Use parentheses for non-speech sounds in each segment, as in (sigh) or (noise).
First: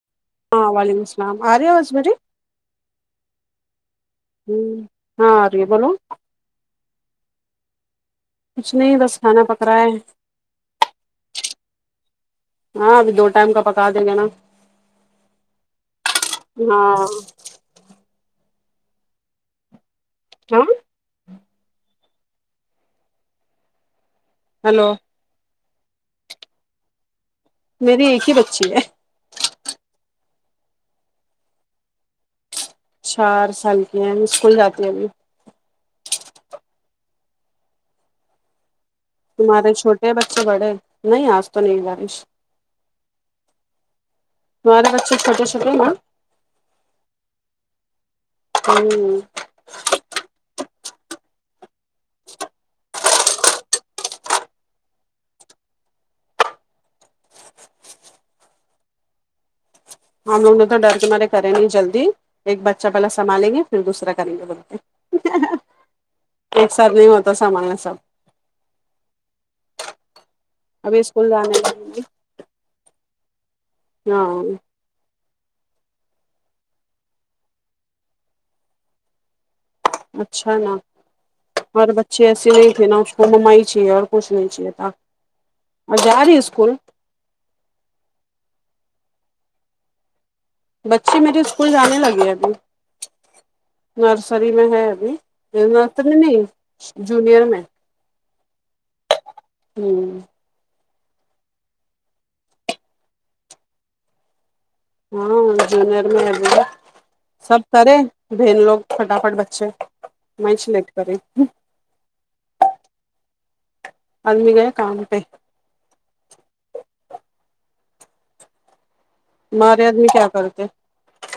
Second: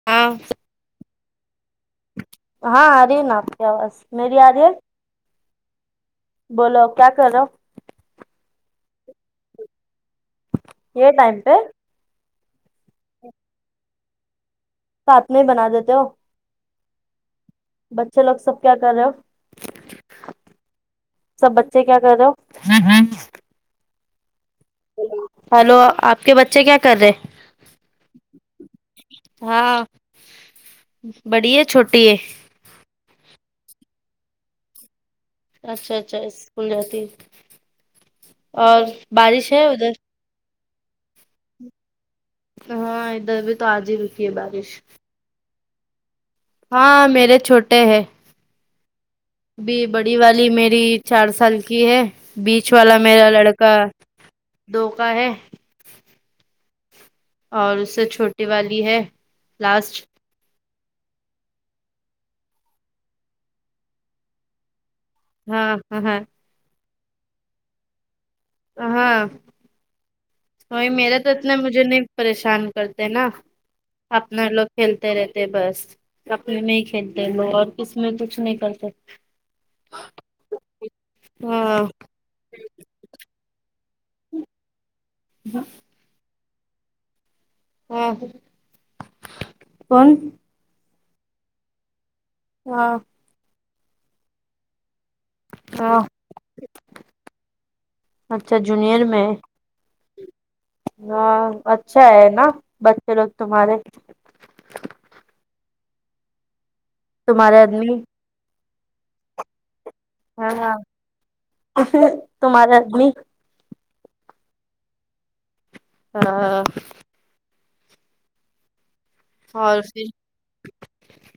(unintelligible) ہاں وعلیکم السلام ا رہی ہے آواز میری ہاں آرہی نا آپ کی آواز میری آ رہی ہوں ہے ہاں آ رہی ہے بولو بولو آپ کیا کر رہے ہو کچھ نہیں بس کھانا پک رہا ہے یہ ٹائم پہ ہاں ابھی دو ٹائم کا پکا دیں گے نا ساتھ میں ہی بنا دیتے ہو ہاں بچے لوگ سب کیا کر رہے ہو ہاں سب بچے کیا کر رہے ہو ہلو ہلو آپ کے بچے کیا کر رہے میری ایک ہی بچی ہے ہاں بڑی ہے چھوٹی ہے چار سال کی ہیں اسکول جاتی ہیں ابھی اچھا اچھا اسکول جاتی ہے اور بارش ہے ادھر یہ بچے پڑھے نہیں آج تو نہیں جارش ہاں ادھر بھی تو آج ہی رکی ہے بارش اچھا ج جتے نا ہاں میرے چھوٹے ہے ہوں ابی بڑی والی میری چار سال کی ہے بیچ والا میرا لڑکا دو کا ہے اور اس سے چھوٹی والی ہے لاسٹ ہم لوگ نے تو ڈر مارے کرے نہیں جلدی ایک بچہ بہلا سنبالیں گے پھر دوسرا کریں گے بولتے ہاں ہاے ایک سر نہیں ہوتا سامان سب ہاں وہی ابھی میرا تو اسکول اتنا مجھے جانے نہیں پریشان کرتے نا ہاں اپنا لوگ کھیلتے رہتے بس کپڑے میں ہی کھیلتے ل اور کس میں کچھ نہیں کرتے اچھا نا ہاں اور بچے ایسے نہیں تھے نا توم ہی چیے اور کچھ نہیں چاہیے تھا ہ (unintelligible) اور جا رہی ہے اسکول ہاں کون بچے میرے اسکول جانے لگے ابھی ہاں نرسری میں ہے ابھی ہاں نرسری نہیں جونیئر میں اچھا جونیئر میں ہوں ہاں اچھا ہے نا بچے لوگ تمہارے ہاں جونیر میں ہےب تمہارے سبیئ کرے آدمی بن لوگ فٹافٹ بچے میں ہاں ہاں سلیکٹ کرے تو مارا ادمی آدمی گئے کام پہ ہاں تہارے آدمی کیا کرتے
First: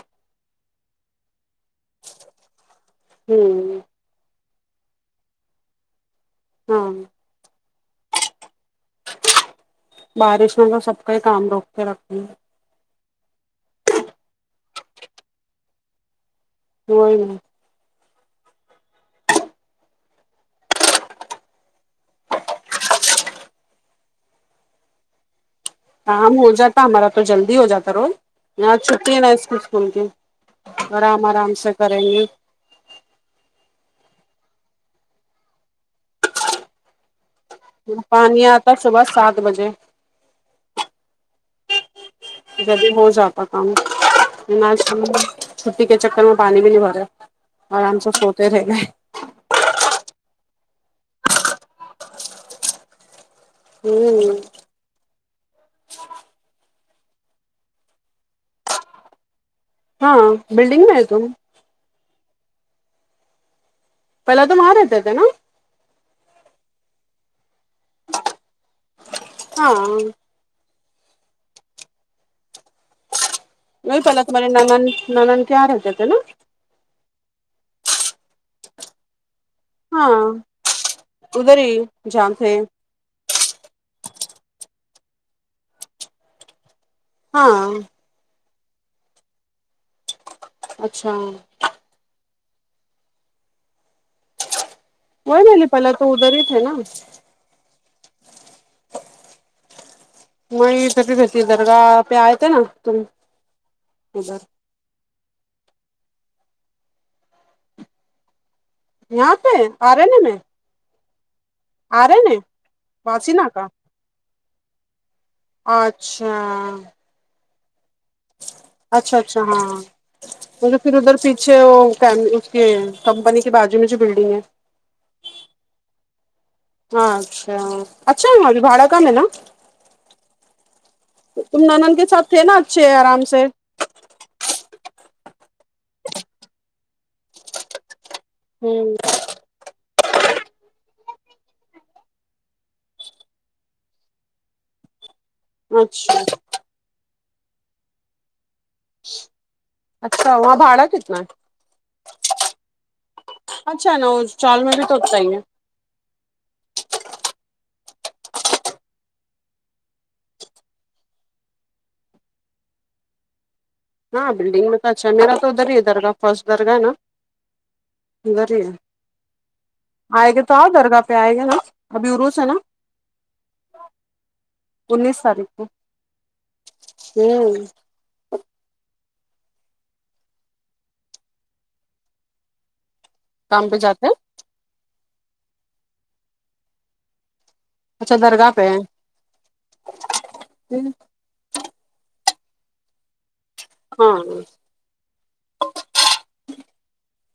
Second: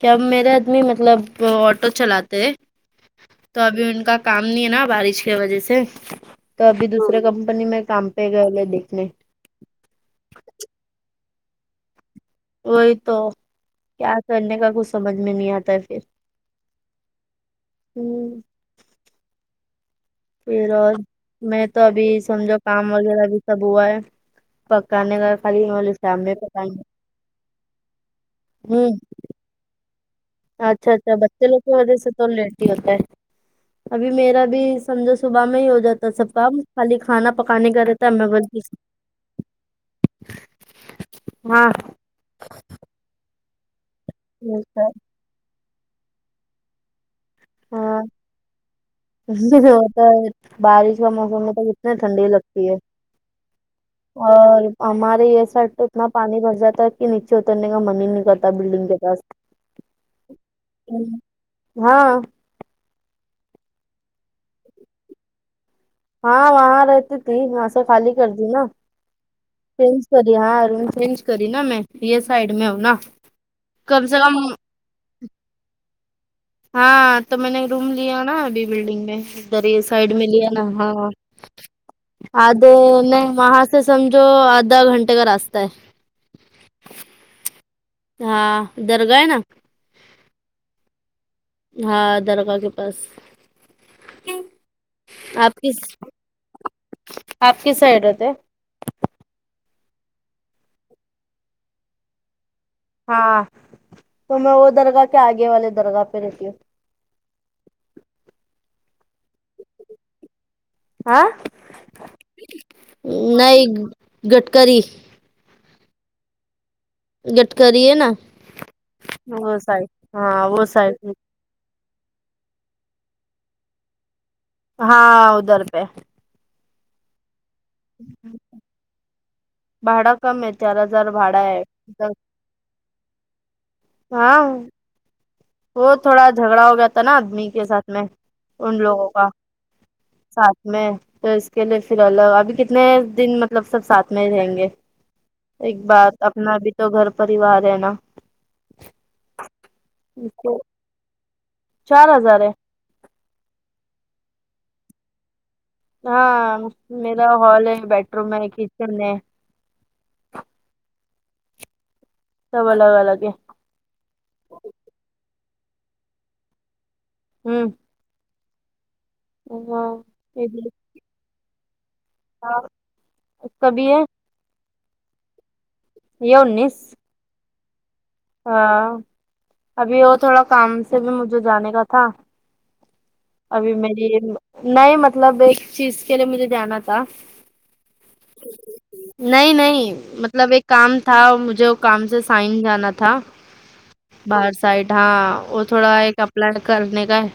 کہ اب میرے آدمی مطلب آٹو چلاتے ہے ہ تو ابھی ان کا کام نہیں ہے نا بارش کے وجہ سے تو ابھی ہاں دوسرے کمپنی میں کام پہ گئے لے دیکھنے بارش میں تو سب کا ہی کام روک کے رکھتی ہے وہی تو کیا کرنے کا کچھ سمجھ میں نہیں آتا ہے پھر ہوں ہوں پھر اور میں تو ابھی سمجھا کام وغیرہ بھی سب ہوا ہے پکان کا خالی کام سامنے ہو پکائیں گے جاتا ہمارا تو جلدی ہو جاتا روز ہوں چھٹی ہے نا اس کو اسکول کی اچھا اچھا آرام بچے آرام لوگ کی وجھ کریں سے گے تو لاتے ہوتا ہے ابھی میرا بھی سمجھو صبح میں ہی ہو جاتا سب کام خالی کھانا پکانے کا رہتا ہے پانی محب آتا صبح سات بجے ہاں جی ہو جاتا تھاوں چھٹی کے چکر میں پانی بھی نہیں بھرا ہاں آرام سے سوتے رہے گیا بارش کا موسم میں تو کتنے ٹھنڈی لگتی ہے ہوں اور ہمارے یہ سائڈ تو اتنا پانی بس جاتا ہے کہ نیچے اترنے کا من ہی نہیں کرتا بلڈنگ کے پاس ہاں بلڈگ میں ہے تو ہاں پہلا تو وہاں تے تھے نا ہاں وہاں رہتی تھی وہاں سے خالی کر دی نا ہاں (unintelligible) ہاں روم چینج کری نا میں یہ سائڈ میں ہوں نا نہی کم سے پہلاے کم تماری ناند ناند کار ہے تے تھے نا ہاں تو میں نے روم لیا نا ابھی بلڈنگ میں ادھر سائڈ ہاں م لیا نا ہاں ادھر ہی جہاں تھے آد میں وہاں سے سمجھو آدھا گھنٹے کا راستہ ہے ہاں ہاں درگاہ ہے نا اچھا ہاں درگاہ کے پاس وہ آپ ملی کس پہلا تو ادھر ہی تھے نا آپ کیس سائڈ رہتے می تھتی درگاہ پہ آئے تھے نا تم ہاں ادھر تو میں وہ درگاہ کہ آگے والے درگاہ پہ رہتی ہو یہاں پے ا رنہ میں ہاں آرے نے واسی نا کا نہیں گٹکری اچھا گڈکری ہے نا اچھا اچھا وہ ہاں سائڈ ہاں وہ مطب پھر سائڈ ادھر اچھے وہ کم اسکے کمپنی کے بازو میں جو بلڈنگ ہے ہاں ادھر پہ ہاں اچھا اچھا ہے وہاں بھی بھاڑا کم ہے نا بھاڑا کم ہے چار ہزار بھاڑا ہے تم نانند کے ساتھ تھے نا اچھے آرام سے ہاں وہ تھوڑا جھگڑا ہو گیا تھا نا آدمی کے ساتھ میں ان ہوں لوگوں کا ساتھ میں تو اس کے لیے پھر الگ ابھی کتنے دن مطلب سب ساتھ میں ہی رہیں گے ایک اچھا بات اپنا بھی تو گھر پریوار ہے نا اچھا وہاں بھاڑا کتنا ہے چار ہزار ہے اچھا ہے نا وہ چال میں بھی تو اتنا ہی ہے ہاں میرا ہال ہے بیڈ روم ہے کچن ہے سب الگ الگ ہے ہاں بلڈنگ میں تو اچھا ہے میرا تو ادھر ہی درگاہ فرسٹ درگاہ ہے نا ہوں ادھر ہی ہے ہاں آئے گے تو آؤ درگاہ پہ آئے گا نا ابھی عروس ہے نا کبھی ہے انیس تاریخ کو یہ انیس ہوں ہاں ابھی وہ تھوڑا کام سے بھی مجھے جانے کا تھا کام ابھی پہ جاتے میری ہیں نی مطلب ایک چیز کے لیے مجھے جانا تھا اچھا درگاہ پہ ہے نہیں نہیں مطلب ایک کام تھا مجھے کام سے سائن جانا تھا ہاں بار سائٹ ہاں وہ تھوڑا ایک اپلائی کرنے کا ہے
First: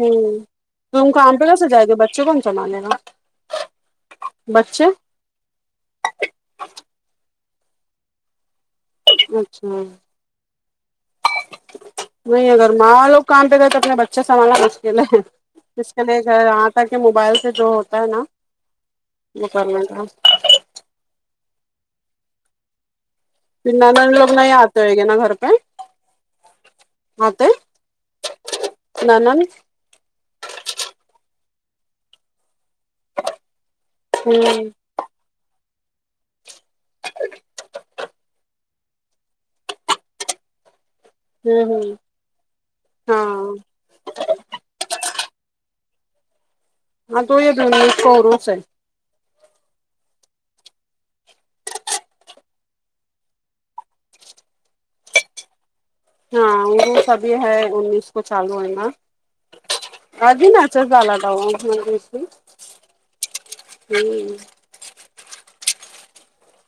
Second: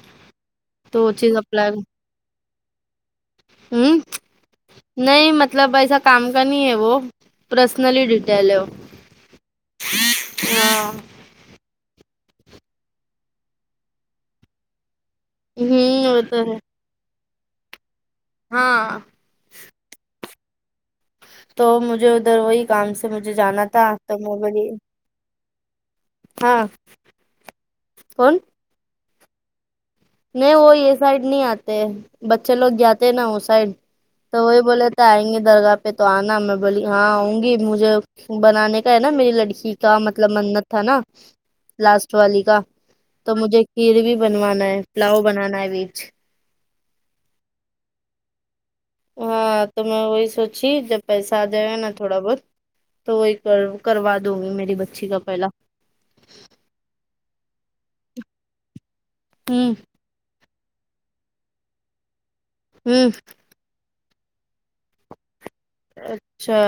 ہوں تم کام پہ کیسے (unintelligible) (unintelligible) ہوں بچے نہیں مطلب ایسا کام کا نہیں ہے وہ پرسنلی ڈیٹیلو اچھا نہیں اگر مال کام پہ گئے تو اپنے بچے سنبالنا مشکل ہے اس کے ہوں لی وہ گ تو ہے یہاں تا کہ موبائل سے جو ہوتا ہے نا ہاں وہ کرنے کا تو مجھے ادھر وہی کام سے مجھے جانا تھا تو میں بی ہو گے نا گھر پہ ہاں کون ننند نہیں وہ یہ سائڈ نہیں آتے بچے لوگ جاتے نا وہ سائڈ ہوں تو وہی ہوں بولے آئیں گے درگاہ پہ تو آنا میں بولی ہاں آؤں گی مجھے بنانے کا ہے نا میری لڑکی کا مطلب منت تھا نا ہوں لاسٹ والی کا ہاں تو مجھے کڑ بھی بنوانا ہے پلاؤ بنانا ہے بیج ہاں تو یہ اس کو اروس ہے ہاں تو میں وہی سوچی جب پیسہ آ جائے گا نا تھوڑا بہت تو وہی کر کروا دوں گی میری بچی کا پہلا ہاں وہ سبھی ہے انیس کو چالو ہے نا ہمم (unintelligible) ہوں ہوں اچھا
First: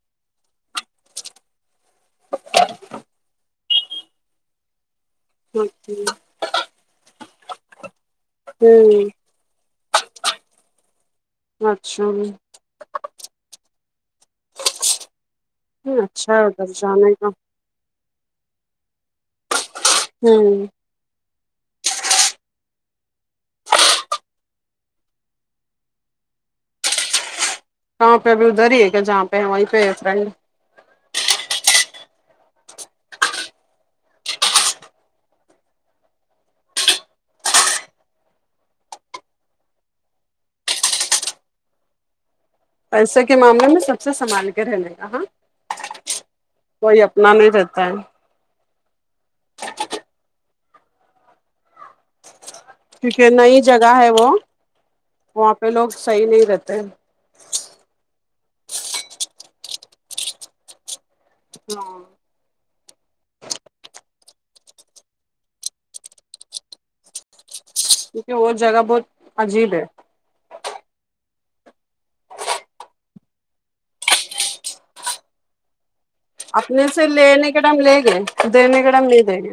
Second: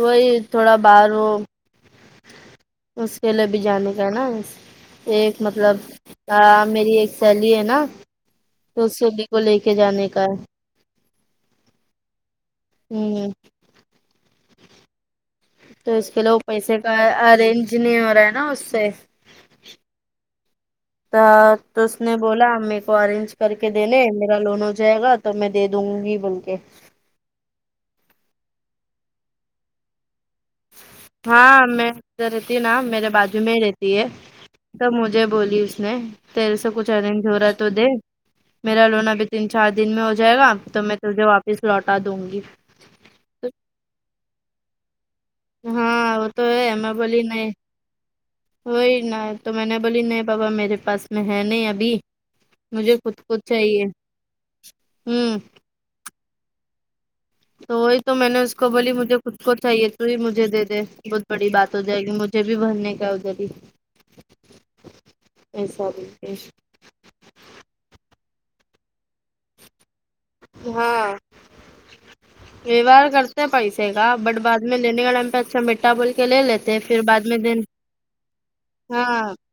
وہی تھوڑا باہر وہ اس کے لیے بھی جانے کا نا ایک مطلب میری ایک سہیلی ہے نا تو کو لے کے جانے کا ہے اچھا ہوں تو اس کے اچھا لوگ ہے ادھر پیسے کا جانے ارینج نہیں ہو رہا ہے نا اس سے ہوں تو اس نے بولا میرے کو ارینج کر کے دینے میرا لون ہو جائے گا تو میں دے دوں گی بول کے کہاں پہ ا بھی ادھر ہی ہے کہ جہاں پہ وہیں پہ رہے ہاں میں ادھر رہتی ہے نا میرے بجو میں ہی رہتی ہے تب مجھے بولی اس نے تیرے سے کچھ ارینج ہو رہا تو دے میرا لون ابھی تین چار دن میں ہو جائے گا تو میں تجھے واپس لوٹا دوں گی پیسے کے معاملے میں سب سے سمبھال کے رہنے کا ہاں ہاں وہ تو ہے میں کوئی بولی اپنا نہیں رہتا ہے وہی نہ تو میں نے بولی نہیں بابا میرے پاس میں ہے نہیں ابھی مجھے خود کیونکہ کو نئی چاہیے ہمم تو لوگ صحیح نہیں رہتے ہیں تو وہی تو میں نے اس کو بولی مجھے خود کو چاہیے تو ہی مجھے دے دے بہت بڑی بات ہو ہاں جائے گی مجھے بھی بھرنے کا ادھر ہی ایسا بھی کیونکہ وہ جگہ بہت عجیب ہے ہاں ویوہار کرتے ہیں پیسے کا بٹ بعد میں لینے کا ٹائم پہ اچھا میٹھ ا بول کے لے لیتے اپنے پھر سے بعد میں لینے دن کے ٹائم لے گئے دینے کے ٹائم نہیں ہاں دیں گے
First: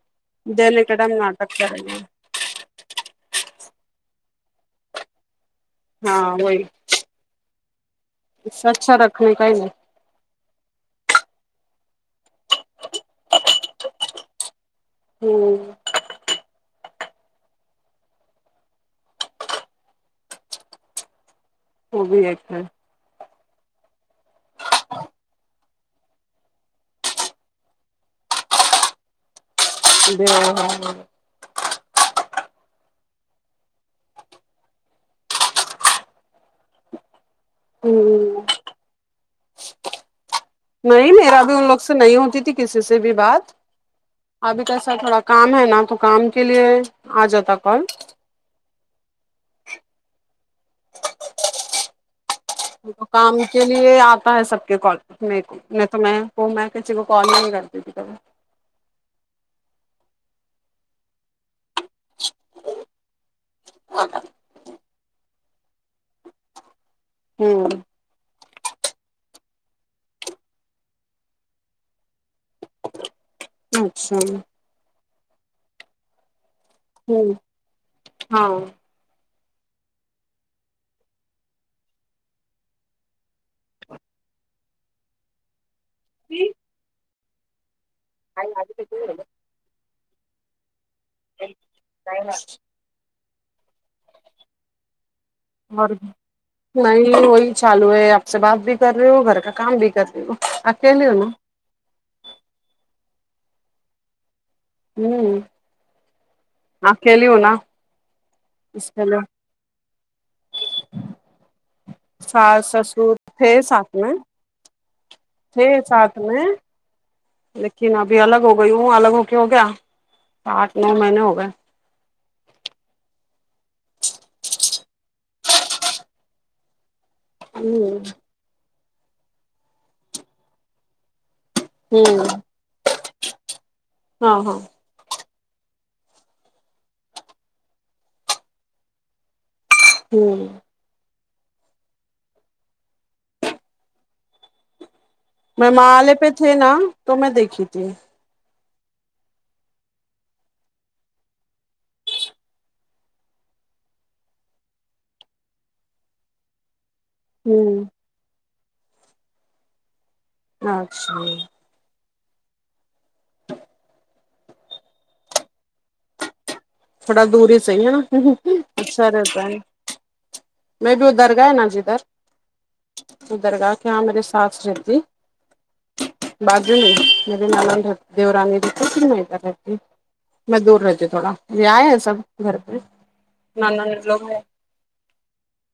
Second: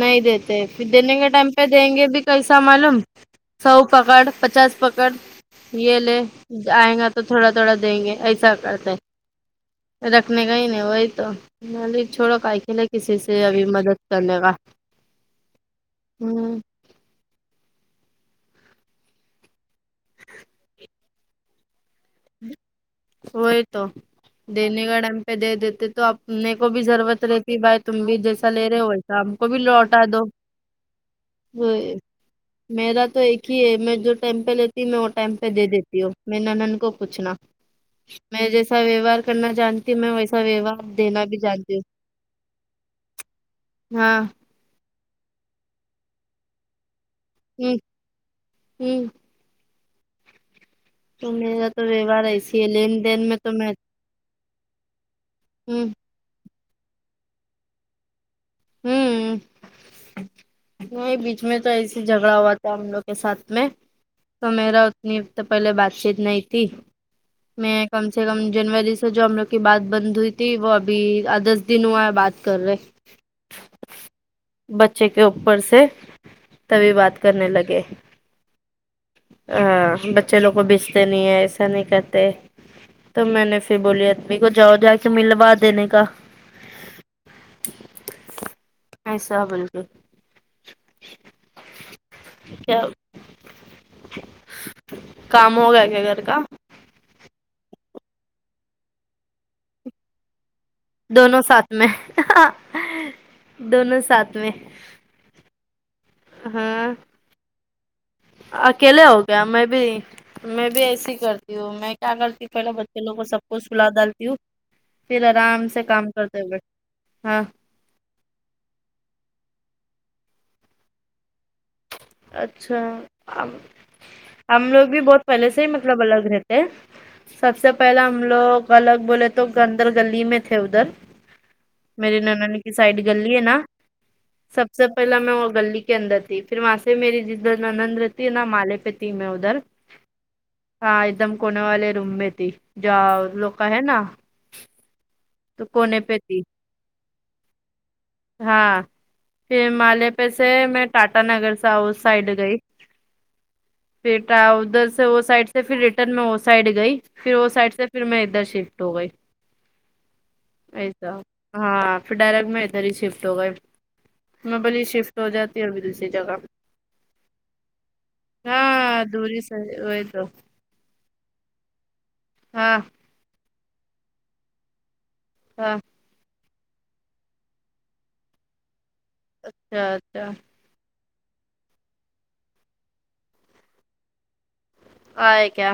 نہیں دیتے پھر دینے کے ٹائم پہ دیں گے بھی کیسا معلوم سو پکڑ پچاس پکڑ یہ لے ہاں وہی آئ گا تو تھوڑا تھوڑا دیں گے ایسا اس سے کرتے اچھا رکھنے کا ہی نہیں ہیں رکھنے کا ہی نی وہی تو میں بولی چھوڑوں کئی کے کسی سے سے ابھی مدد کر لے گا ہمم ہمم وہ بھی ایک ہے وہی تو دینے کے ٹائم پہ دے دیتے تو آپ اپنے کو بھی ضرورت رہتی بھائی تم بھی جیسا لے رہے ہو ویسا ہم کو بھی لوٹا دو وہی میرا تو ایک ہی ہے میں جو ٹائم پہ لیتی ہوں میں وہ ٹائم پہ دے دیتی ہوں میرے نند کو پوچھنا ہوں میں جیسا ویوہار کرنا جانتی ہوں میں ویسا ویوہار نہیں دینا میرا بھی ان جانتی لوگ سے نہیں ہوتی تھی کسی سے بھی بات ہوں ہاں ابھی کیسا تھوڑا کام ہے نا تو کام کے لیے آ جاتا ہمم کال ھمم تو میرا تو ویوہار ایس کام کے لیے آتا ہے سب کے کال میں کو ہ نئی تو میں تو میں کسی کال ہی نہیں کرتی تھی کبھی ہمم نہیں بیچ میں تو ایس جھگڑا ہوا تھا ہم لوگ کے ساتھ میں تو میرا اتنی تو پہلے بات چیت نہیں تھی ہوں میں کم سے کم جنوری سے جو ہم لوگ کی بات بند ہوئی تھی وہ ابھی دس دن ہوا ہے بات کر رہے اچھا بچے کے اوپر سے تبھی بات ہوں کرنے لگے ہاں ہاں بچے لوگ کو بیچتے نہیں ہیں ایسا نہیں کرتے تو میں نے پھر بولی آدمی کو جاؤ جا کے ملوا دینے کا ایسا بالکل نہیں نہیں کیا کام ہو گیا اور کیا گھر کا نہیں وہی چالو ہے آپ سے بات بھی کر رہے ہو گھر کا کام بھی کر رہے ہو اکیلی ہو نا دونوں ساتھ میں دونوں ساتھ میں ہمم ہاں آکیلی ہوں نہ اکیلے ہو کیا میں بھی میں بھی ایسے ہی کر میں کیا کرتی ساس پہلے بچے سسر لوگ کو سب تھے کو سلا ساتھ میں ڈالتی ہوں پھر آرام تھے سے کام ساتھ کرتے میں ہوئے بی ہاں لیکن ابھی الگ ہو گئی ہوں الگ ہو کے ہو گیا آٹھ نو مہینے ہو گئے اچھا ہم لوگ بھی بہت پہلے سے ہی مطلب الگ رہتے سب سے ہوں پہلے ہم لوگ الگ بولے تو گندر گلی میں تھے ادھر ہوں میری نند کی سائڈ گلی ہے نا ہاں ہاں سب سے پہلا میں وہ گلی کے اندر تھی پھر میں پھر میری جدھر نند رہتی ہے نہ مالے پے تھئ میں ادھر ہوں ہاں ایک دم کونے والے روم میں تھی جا ان لوگ کا ہے نا میں مالے پہ تھی نا تو میں دیکھی تھی ہاں پھر مالے پہ سے میں ٹاٹا نگر سے اس سائڈ گئی پھر ادھر سے وہ سائڈ سے پھر ریٹرن میں وہ سائڈ گئی پھر اس سائڈ ہوں سے پھر میں ادھر شفٹ ہو گئی ایسا اچھا ہاں پھر ڈائریکٹ میں ادھر ہی شفٹ ہو گئی میں بولی شفٹ ہو جاتی ہوں ا ابھی دوسری جگہ تھوڑا دور ہی صحیح ہے نا ہاں اچھا رہتا دوری سے ہے وہی تو میں بھی درگا ہے نہ جدھر ہاں درگا کے یہاں میری ساس رہتی ہاں بازو ہی میری نند رہتی دیورانی رہتی پھر میں رہتی اچھا اچھا میں دور رہتی تھوڑا یہ آئے ہیں سب گھر پہ نند لوگ ہیں آئیے کیا